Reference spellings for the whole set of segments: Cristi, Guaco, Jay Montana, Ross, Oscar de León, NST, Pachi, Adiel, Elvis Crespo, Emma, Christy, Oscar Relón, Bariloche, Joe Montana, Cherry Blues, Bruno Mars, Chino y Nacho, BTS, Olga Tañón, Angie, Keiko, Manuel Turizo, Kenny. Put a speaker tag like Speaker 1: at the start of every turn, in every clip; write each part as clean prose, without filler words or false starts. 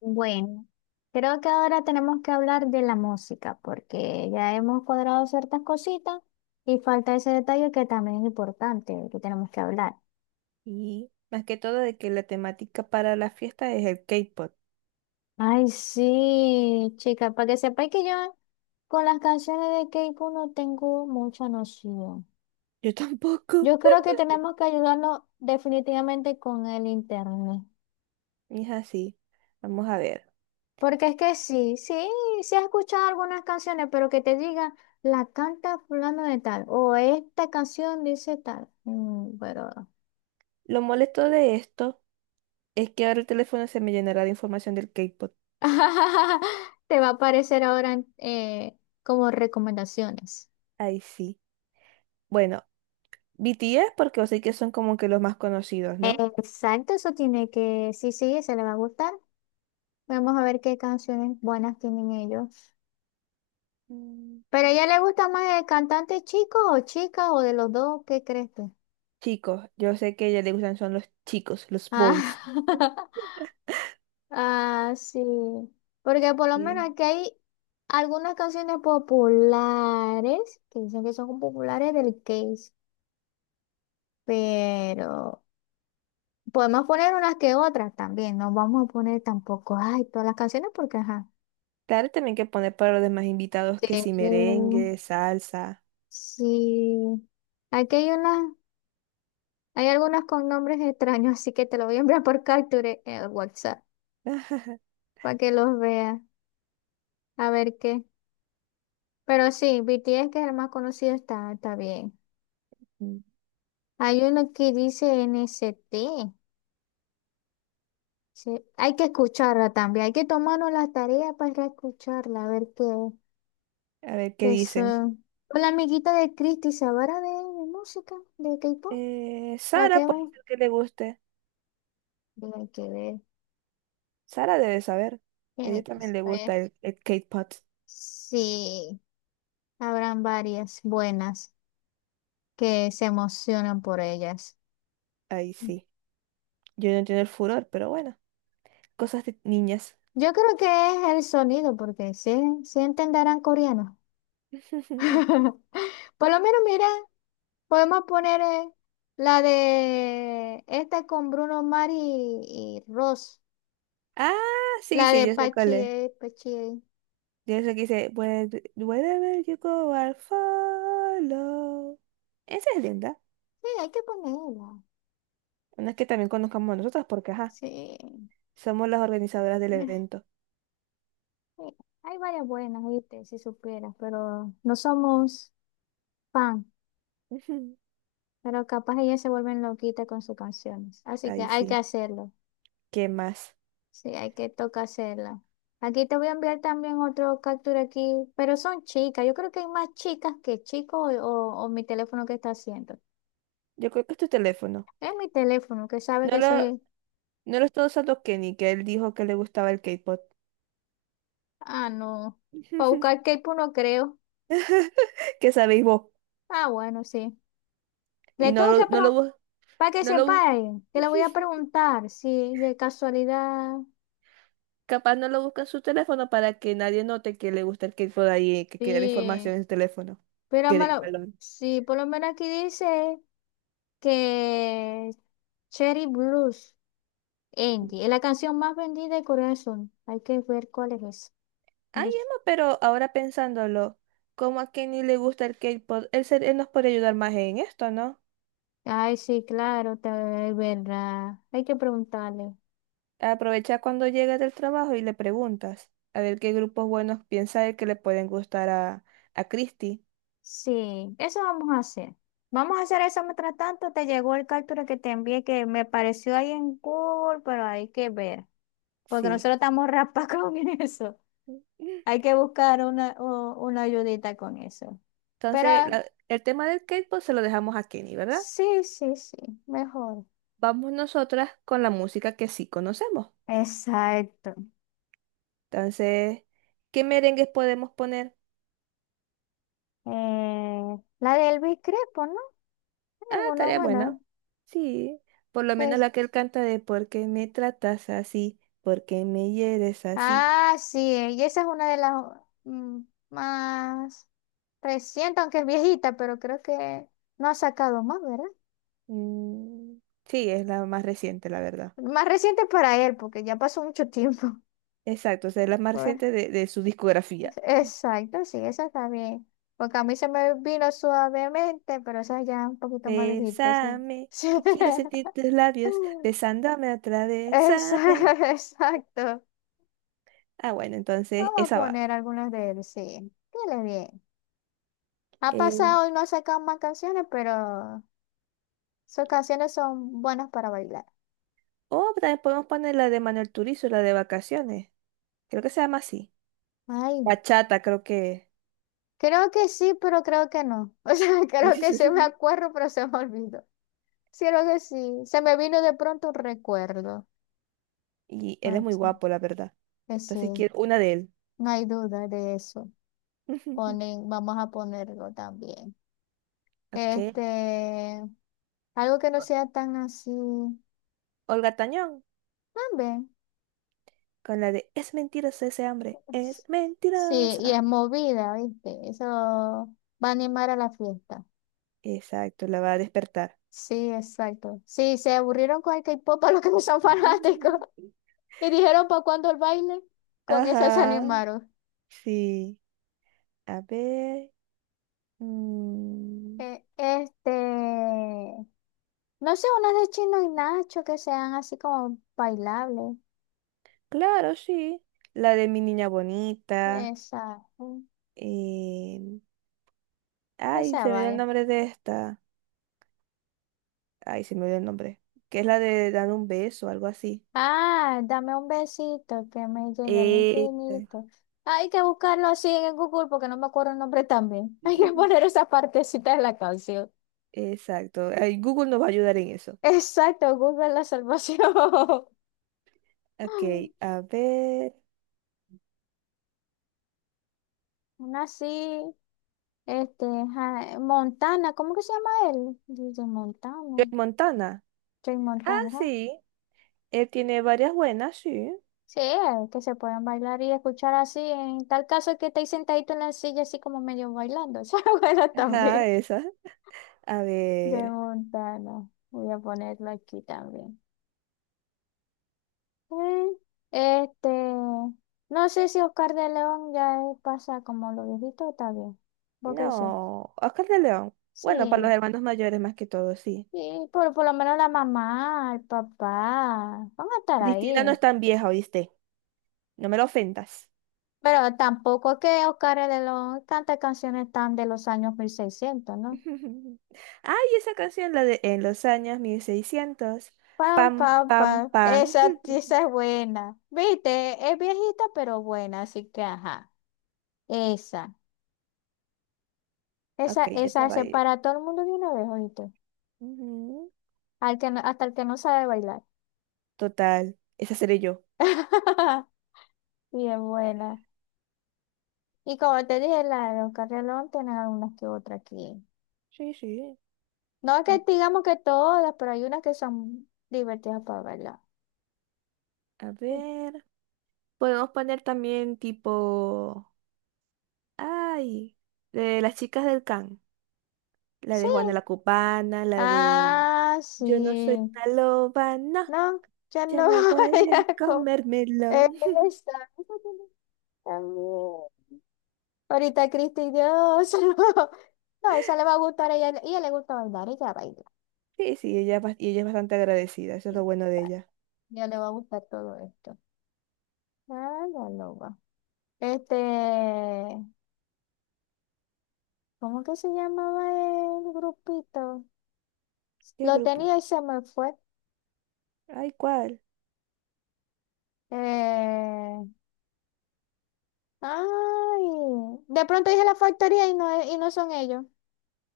Speaker 1: Bueno, creo que ahora tenemos que hablar de la música, porque ya hemos cuadrado ciertas cositas y falta ese detalle que también es importante, que tenemos que hablar.
Speaker 2: Y más que todo de que la temática para la fiesta es el K-pop.
Speaker 1: Ay, sí, chica, para que sepáis que yo con las canciones de Keiko no tengo mucha noción.
Speaker 2: Yo tampoco.
Speaker 1: Yo creo que tenemos que ayudarnos definitivamente con el internet.
Speaker 2: Y es así. Vamos a ver.
Speaker 1: Porque es que sí, sí he escuchado algunas canciones, pero que te digan, la canta fulano de tal, o esta canción dice tal. Mm, pero
Speaker 2: Lo molesto de esto es que ahora el teléfono se me llenará de información del K-pop.
Speaker 1: te va a aparecer ahora eh, como recomendaciones.
Speaker 2: Ahí sí. Bueno, BTS porque yo sé que son como que los más conocidos, ¿no?
Speaker 1: Exacto, eso tiene que, sí, sí, se le va a gustar. Vamos a ver qué canciones buenas tienen ellos.
Speaker 2: Mm.
Speaker 1: ¿Pero a ella le gusta más el cantante chico o chica o de los dos? ¿Qué crees tú?
Speaker 2: Chicos, yo sé que a ella le gustan son los chicos, los
Speaker 1: Ah.
Speaker 2: boys.
Speaker 1: Ah, sí. Porque por lo menos
Speaker 2: Sí.
Speaker 1: aquí hay algunas canciones populares que dicen que son populares del case, pero podemos poner unas que otras también. No vamos a poner tampoco, ay, todas las canciones porque, ajá.
Speaker 2: Claro, también que poner para los demás invitados que
Speaker 1: Sí.
Speaker 2: si
Speaker 1: Mm,
Speaker 2: merengue, salsa.
Speaker 1: sí. Aquí hay unas, hay algunas con nombres extraños, así que te lo voy a enviar por capture en el WhatsApp para que los veas, a ver qué. Pero sí, BTS, que es el más conocido, está, está bien.
Speaker 2: Mm.
Speaker 1: Hay uno que dice NST. Sí, hay que escucharla también. Hay que tomarnos la tarea para escucharla, a ver qué,
Speaker 2: A ver qué
Speaker 1: qué
Speaker 2: dicen.
Speaker 1: son. Con la amiguita de Cristi, ¿sabrá de música? ¿De K-pop? La que
Speaker 2: Sara puede
Speaker 1: hemos.
Speaker 2: ser que le guste.
Speaker 1: Tiene que ver.
Speaker 2: Sara debe saber. A ella
Speaker 1: Tiene que
Speaker 2: también le
Speaker 1: saber.
Speaker 2: gusta el K-pop.
Speaker 1: Sí, habrán varias buenas que se emocionan por ellas.
Speaker 2: Ahí sí. Yo no entiendo el furor, pero bueno. Cosas de niñas.
Speaker 1: Yo creo que es el sonido, porque sí, sí entenderán coreano. Por lo menos, mira. Podemos poner la de esta con Bruno Mars y Ross.
Speaker 2: Ah, sí,
Speaker 1: La
Speaker 2: sí,
Speaker 1: de
Speaker 2: yo sé
Speaker 1: Pachi,
Speaker 2: cuál es.
Speaker 1: Pachi.
Speaker 2: Yo sé que dice, wherever you go, I'll follow. Esa es linda.
Speaker 1: Sí, hay que ponerla.
Speaker 2: Una es que también conozcamos a nosotras porque, ajá,
Speaker 1: Sí.
Speaker 2: somos las organizadoras del
Speaker 1: Sí,
Speaker 2: evento.
Speaker 1: hay varias buenas, ¿viste? Si supieras, pero no somos fan. Pero capaz ellas se vuelven loquitas con sus canciones. Así que
Speaker 2: Ahí
Speaker 1: hay que
Speaker 2: sí.
Speaker 1: hacerlo.
Speaker 2: ¿Qué más?
Speaker 1: Sí, hay que toca hacerla. Aquí te voy a enviar también otro captura aquí, pero son chicas. Yo creo que hay más chicas que chicos o mi teléfono que está haciendo.
Speaker 2: Yo creo que es tu teléfono.
Speaker 1: Es mi teléfono, que sabe
Speaker 2: No
Speaker 1: que
Speaker 2: lo,
Speaker 1: soy.
Speaker 2: No lo estoy usando Kenny, que él dijo que le gustaba el K-pop.
Speaker 1: Ah, no. Para buscar K-pop no creo.
Speaker 2: ¿Qué sabéis vos?
Speaker 1: Ah, bueno, sí. Le
Speaker 2: Y no
Speaker 1: tengo
Speaker 2: lo,
Speaker 1: que
Speaker 2: no lo,
Speaker 1: preguntar,
Speaker 2: bus-
Speaker 1: para que
Speaker 2: no lo,
Speaker 1: sepa,
Speaker 2: bu-
Speaker 1: que le voy a preguntar si de casualidad.
Speaker 2: capaz no lo busca en su teléfono para que nadie note que le gusta el K-pop ahí, que quede la información
Speaker 1: Sí.
Speaker 2: en su teléfono.
Speaker 1: Pero
Speaker 2: Que de
Speaker 1: malo,
Speaker 2: balón.
Speaker 1: sí, por lo menos aquí dice que Cherry Blues,
Speaker 2: Mm.
Speaker 1: Angie, es la canción más vendida de Corea del Sur. Hay que ver cuál es esa.
Speaker 2: Ay,
Speaker 1: Blues.
Speaker 2: Emma, pero ahora pensándolo, como a Kenny le gusta el K-pop, él nos puede ayudar más en esto, ¿no?
Speaker 1: Ay, sí, claro, te- es verdad. Hay que preguntarle.
Speaker 2: Aprovecha cuando llegas del trabajo y le preguntas a ver qué grupos buenos piensa él que le pueden gustar a Christy.
Speaker 1: Sí, eso vamos a hacer. Vamos a hacer eso mientras tanto. Te llegó el captura que te envié que me pareció ahí en Google, pero hay que ver. Porque
Speaker 2: Sí.
Speaker 1: nosotros estamos raspa con eso. Hay que buscar una, u- una ayudita con eso. Pero
Speaker 2: Entonces,
Speaker 1: ah,
Speaker 2: el tema del K-pop se lo dejamos a Kenny, ¿verdad?
Speaker 1: sí, mejor.
Speaker 2: Vamos nosotras con la música que sí conocemos.
Speaker 1: Exacto.
Speaker 2: Entonces, ¿qué merengues podemos poner?
Speaker 1: La de Elvis Crespo, ¿no? Hay
Speaker 2: Ah,
Speaker 1: alguna
Speaker 2: tarea
Speaker 1: buena.
Speaker 2: buena. Sí, por lo menos
Speaker 1: Es-
Speaker 2: la que él canta de ¿Por qué me tratas así? ¿Por qué me hieres así?
Speaker 1: Ah, sí, y esa es una de las mm, más. Reciente, aunque es viejita, pero creo que no ha sacado más, ¿verdad?
Speaker 2: Mm, sí, es la más reciente, la verdad.
Speaker 1: Más reciente para él, porque ya pasó mucho tiempo.
Speaker 2: Exacto, o sea, es la más
Speaker 1: Pues,
Speaker 2: reciente de su discografía.
Speaker 1: exacto, sí, esa está bien. Porque a mí se me vino suavemente, pero esa ya un poquito más viejita, sí.
Speaker 2: Bésame,
Speaker 1: Sí.
Speaker 2: que quiero sentir tus labios, besándome otra vez, ¿sabe?
Speaker 1: Esa- Exacto.
Speaker 2: Ah, bueno, entonces
Speaker 1: Vamos a
Speaker 2: esa va.
Speaker 1: poner algunas de él, sí. Dile bien. Ha
Speaker 2: Eh,
Speaker 1: pasado y no ha sacado más canciones, pero sus canciones son buenas para bailar.
Speaker 2: o también podemos poner la de Manuel Turizo, la de vacaciones. Creo que se llama así.
Speaker 1: Ay.
Speaker 2: Bachata, creo que.
Speaker 1: Creo que sí, pero creo que no. O sea, creo que se me acuerdo, pero se me olvidó. Sí, creo que sí. Se me vino de pronto un recuerdo.
Speaker 2: Y él es muy
Speaker 1: Macho,
Speaker 2: guapo, la verdad.
Speaker 1: que
Speaker 2: Entonces
Speaker 1: sí,
Speaker 2: quiero una de él.
Speaker 1: no hay duda de eso. Ponen, vamos a ponerlo también.
Speaker 2: Ok.
Speaker 1: Este, algo que no sea tan así.
Speaker 2: Olga Tañón,
Speaker 1: También.
Speaker 2: con la de Es mentirosa ese hambre. Es
Speaker 1: Es- Sí, y
Speaker 2: mentirosa.
Speaker 1: es movida, ¿viste? Eso va a animar a la fiesta.
Speaker 2: Exacto, la va a despertar.
Speaker 1: Sí, exacto. Sí, se aburrieron con el K-pop a los que no son fanáticos. Y dijeron, ¿para cuándo el baile? Con eso se
Speaker 2: Ajá,
Speaker 1: animaron.
Speaker 2: sí. A ver. Mm,
Speaker 1: Este, no sé, unas de Chino y Nacho que sean así como bailables.
Speaker 2: claro, sí. La de mi niña bonita.
Speaker 1: Esa, mm,
Speaker 2: eh, Ay,
Speaker 1: esa
Speaker 2: se me dio el
Speaker 1: vaya.
Speaker 2: nombre de esta. Ay, se me dio el nombre. Que es la de dar un beso, algo así.
Speaker 1: Ah, dame un besito que me llegue al
Speaker 2: Eh,
Speaker 1: infinito. Hay que buscarlo así en Google porque no me acuerdo el nombre también. Hay que poner esa partecita de la canción.
Speaker 2: Exacto. Ay, Google nos va a ayudar en eso.
Speaker 1: Exacto, Google la salvación.
Speaker 2: Ok, a ver.
Speaker 1: Una así. Este, Ja- Montana, ¿cómo que se llama él? Dice
Speaker 2: Joe
Speaker 1: Montana,
Speaker 2: Montana.
Speaker 1: Jay
Speaker 2: Ah,
Speaker 1: Montana, ajá.
Speaker 2: sí. Él tiene varias buenas, sí.
Speaker 1: Sí, el que se pueden bailar y escuchar así, en tal caso que estéis sentadito en la silla así como medio bailando. Esa es buena también.
Speaker 2: Ajá, esas. A
Speaker 1: Jay
Speaker 2: ver.
Speaker 1: Montana, voy a ponerlo aquí también. Mm, este, no sé si Oscar de León ya pasa como lo viejito, está bien. ¿Vos qué sí,
Speaker 2: No. Oscar de León.
Speaker 1: sí,
Speaker 2: Bueno, para los hermanos mayores más que todo, sí.
Speaker 1: sí, por lo menos la mamá, el papá, van a estar
Speaker 2: Cristina no
Speaker 1: ahí.
Speaker 2: es tan vieja, ¿oíste? No me lo ofendas.
Speaker 1: Pero tampoco que Oscar es de los, tantas canciones tan de los años 1600, ¿no?
Speaker 2: Ay, esa canción, la de En los años 1600,
Speaker 1: Pam,
Speaker 2: pam,
Speaker 1: pam,
Speaker 2: pam,
Speaker 1: pam.
Speaker 2: pam.
Speaker 1: Esa, esa es buena. Viste, es viejita, pero buena, así que ajá. Esa, esa,
Speaker 2: Ok, esa
Speaker 1: esa
Speaker 2: va a
Speaker 1: se
Speaker 2: ir.
Speaker 1: para a todo el mundo de una vez, ¿oíste?
Speaker 2: Ujú.
Speaker 1: Al que no- hasta el que no sabe bailar.
Speaker 2: Total, esa seré yo.
Speaker 1: Bien buena. Y como te dije, la de Oscar Relón tiene algunas que otras aquí.
Speaker 2: Sí, sí.
Speaker 1: No es
Speaker 2: Mm,
Speaker 1: que digamos que todas, pero hay unas que son divertidas para bailar.
Speaker 2: A ver. Podemos poner también tipo. Ay, de las chicas del Can. La
Speaker 1: Sí,
Speaker 2: de Juana la Cubana, la de.
Speaker 1: ah,
Speaker 2: Yo no soy
Speaker 1: sí.
Speaker 2: una loba, no.
Speaker 1: No, ya
Speaker 2: Yo
Speaker 1: no
Speaker 2: no
Speaker 1: voy
Speaker 2: voy a
Speaker 1: a co- Esa,
Speaker 2: comérmelo.
Speaker 1: esa tiene también. Ahorita Cristi, Dios. No, no, esa le va a gustar a ella. Ella le gusta bailar, ella baila.
Speaker 2: Sí, sí, y ella es bastante agradecida. Eso es lo
Speaker 1: Ella
Speaker 2: bueno de
Speaker 1: baila.
Speaker 2: ella.
Speaker 1: Ya le va a gustar todo esto. Ah, la loba. Este, ¿cómo que se llamaba el grupito?
Speaker 2: ¿Qué
Speaker 1: Lo
Speaker 2: grupo?
Speaker 1: tenía y se me fue.
Speaker 2: Ay, ¿cuál?
Speaker 1: Eh, ay. De pronto dije la factoría y no, no son ellos.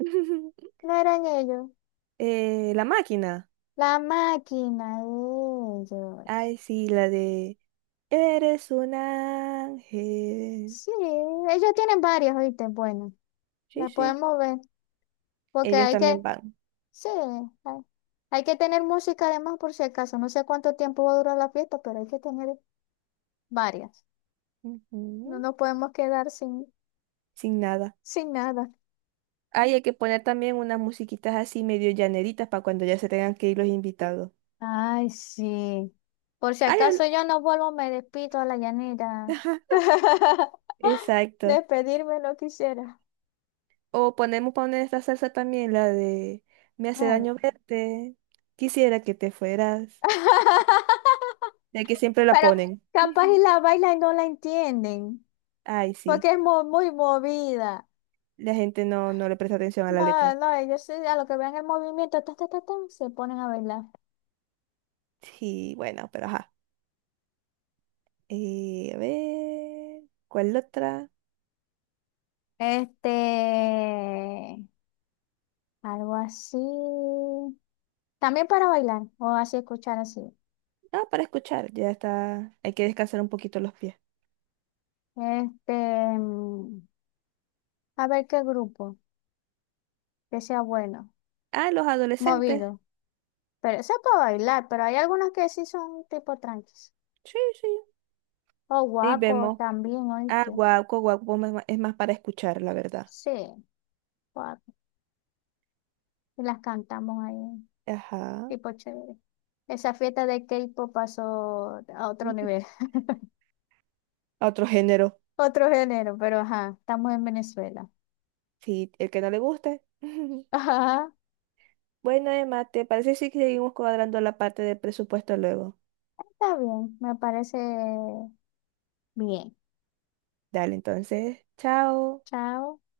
Speaker 1: No eran ellos.
Speaker 2: La máquina.
Speaker 1: La máquina de ellos.
Speaker 2: Ay, sí, la de Eres un ángel.
Speaker 1: Sí, ellos tienen varias, ¿viste? Bueno,
Speaker 2: Sí,
Speaker 1: la
Speaker 2: sí.
Speaker 1: podemos ver. Porque
Speaker 2: Ellos
Speaker 1: hay que,
Speaker 2: también van.
Speaker 1: sí, hay, hay que tener música además por si acaso. No sé cuánto tiempo va a durar la fiesta, pero hay que tener varias. No
Speaker 2: Ujú.
Speaker 1: nos podemos quedar sin,
Speaker 2: Sin nada.
Speaker 1: sin nada.
Speaker 2: Ay, hay que poner también unas musiquitas así medio llaneritas para cuando ya se tengan que ir los invitados.
Speaker 1: Ay, sí. Por si
Speaker 2: Ay,
Speaker 1: acaso yo no vuelvo, me despido a la llanera.
Speaker 2: Exacto.
Speaker 1: Despedirme no quisiera.
Speaker 2: O ponemos poner esta salsa también, la de Me hace daño
Speaker 1: Bueno.
Speaker 2: verte. Quisiera que te fueras. De que siempre la
Speaker 1: Pero
Speaker 2: ponen.
Speaker 1: capaz y la baila y no la entienden,
Speaker 2: Ay, sí.
Speaker 1: porque es mo- muy, movida.
Speaker 2: La gente no le presta atención a la
Speaker 1: No,
Speaker 2: letra.
Speaker 1: no, ellos sí, a lo que vean el movimiento, ta, ta, ta, ta, se ponen a bailar.
Speaker 2: Sí, bueno, pero ajá. A ver, ¿cuál otra?
Speaker 1: Este, algo así. También para bailar, o así escuchar así.
Speaker 2: Ah, para escuchar, ya está. Hay que descansar un poquito los pies.
Speaker 1: Este, mm, a ver qué grupo, que sea bueno,
Speaker 2: Ah, los adolescentes.
Speaker 1: movido. Pero eso es para bailar, pero hay algunas que sí son tipo tranquis.
Speaker 2: Sí, sí,
Speaker 1: O
Speaker 2: ahí
Speaker 1: guaco
Speaker 2: vemos.
Speaker 1: también,
Speaker 2: Ah,
Speaker 1: oíste.
Speaker 2: guaco, guaco, es más para escuchar, la verdad.
Speaker 1: Sí, guaco. Y las cantamos ahí.
Speaker 2: Ajá.
Speaker 1: Tipo chévere. Esa fiesta de K-pop pasó a otro
Speaker 2: Ujú.
Speaker 1: nivel.
Speaker 2: Otro género.
Speaker 1: Otro género, pero ajá, estamos en Venezuela.
Speaker 2: Sí, el que no le guste.
Speaker 1: Ajá,
Speaker 2: Bueno, Emma, ¿te parece si seguimos cuadrando la parte del presupuesto luego?
Speaker 1: está bien, me parece bien.
Speaker 2: Dale, entonces, chao.
Speaker 1: Chao.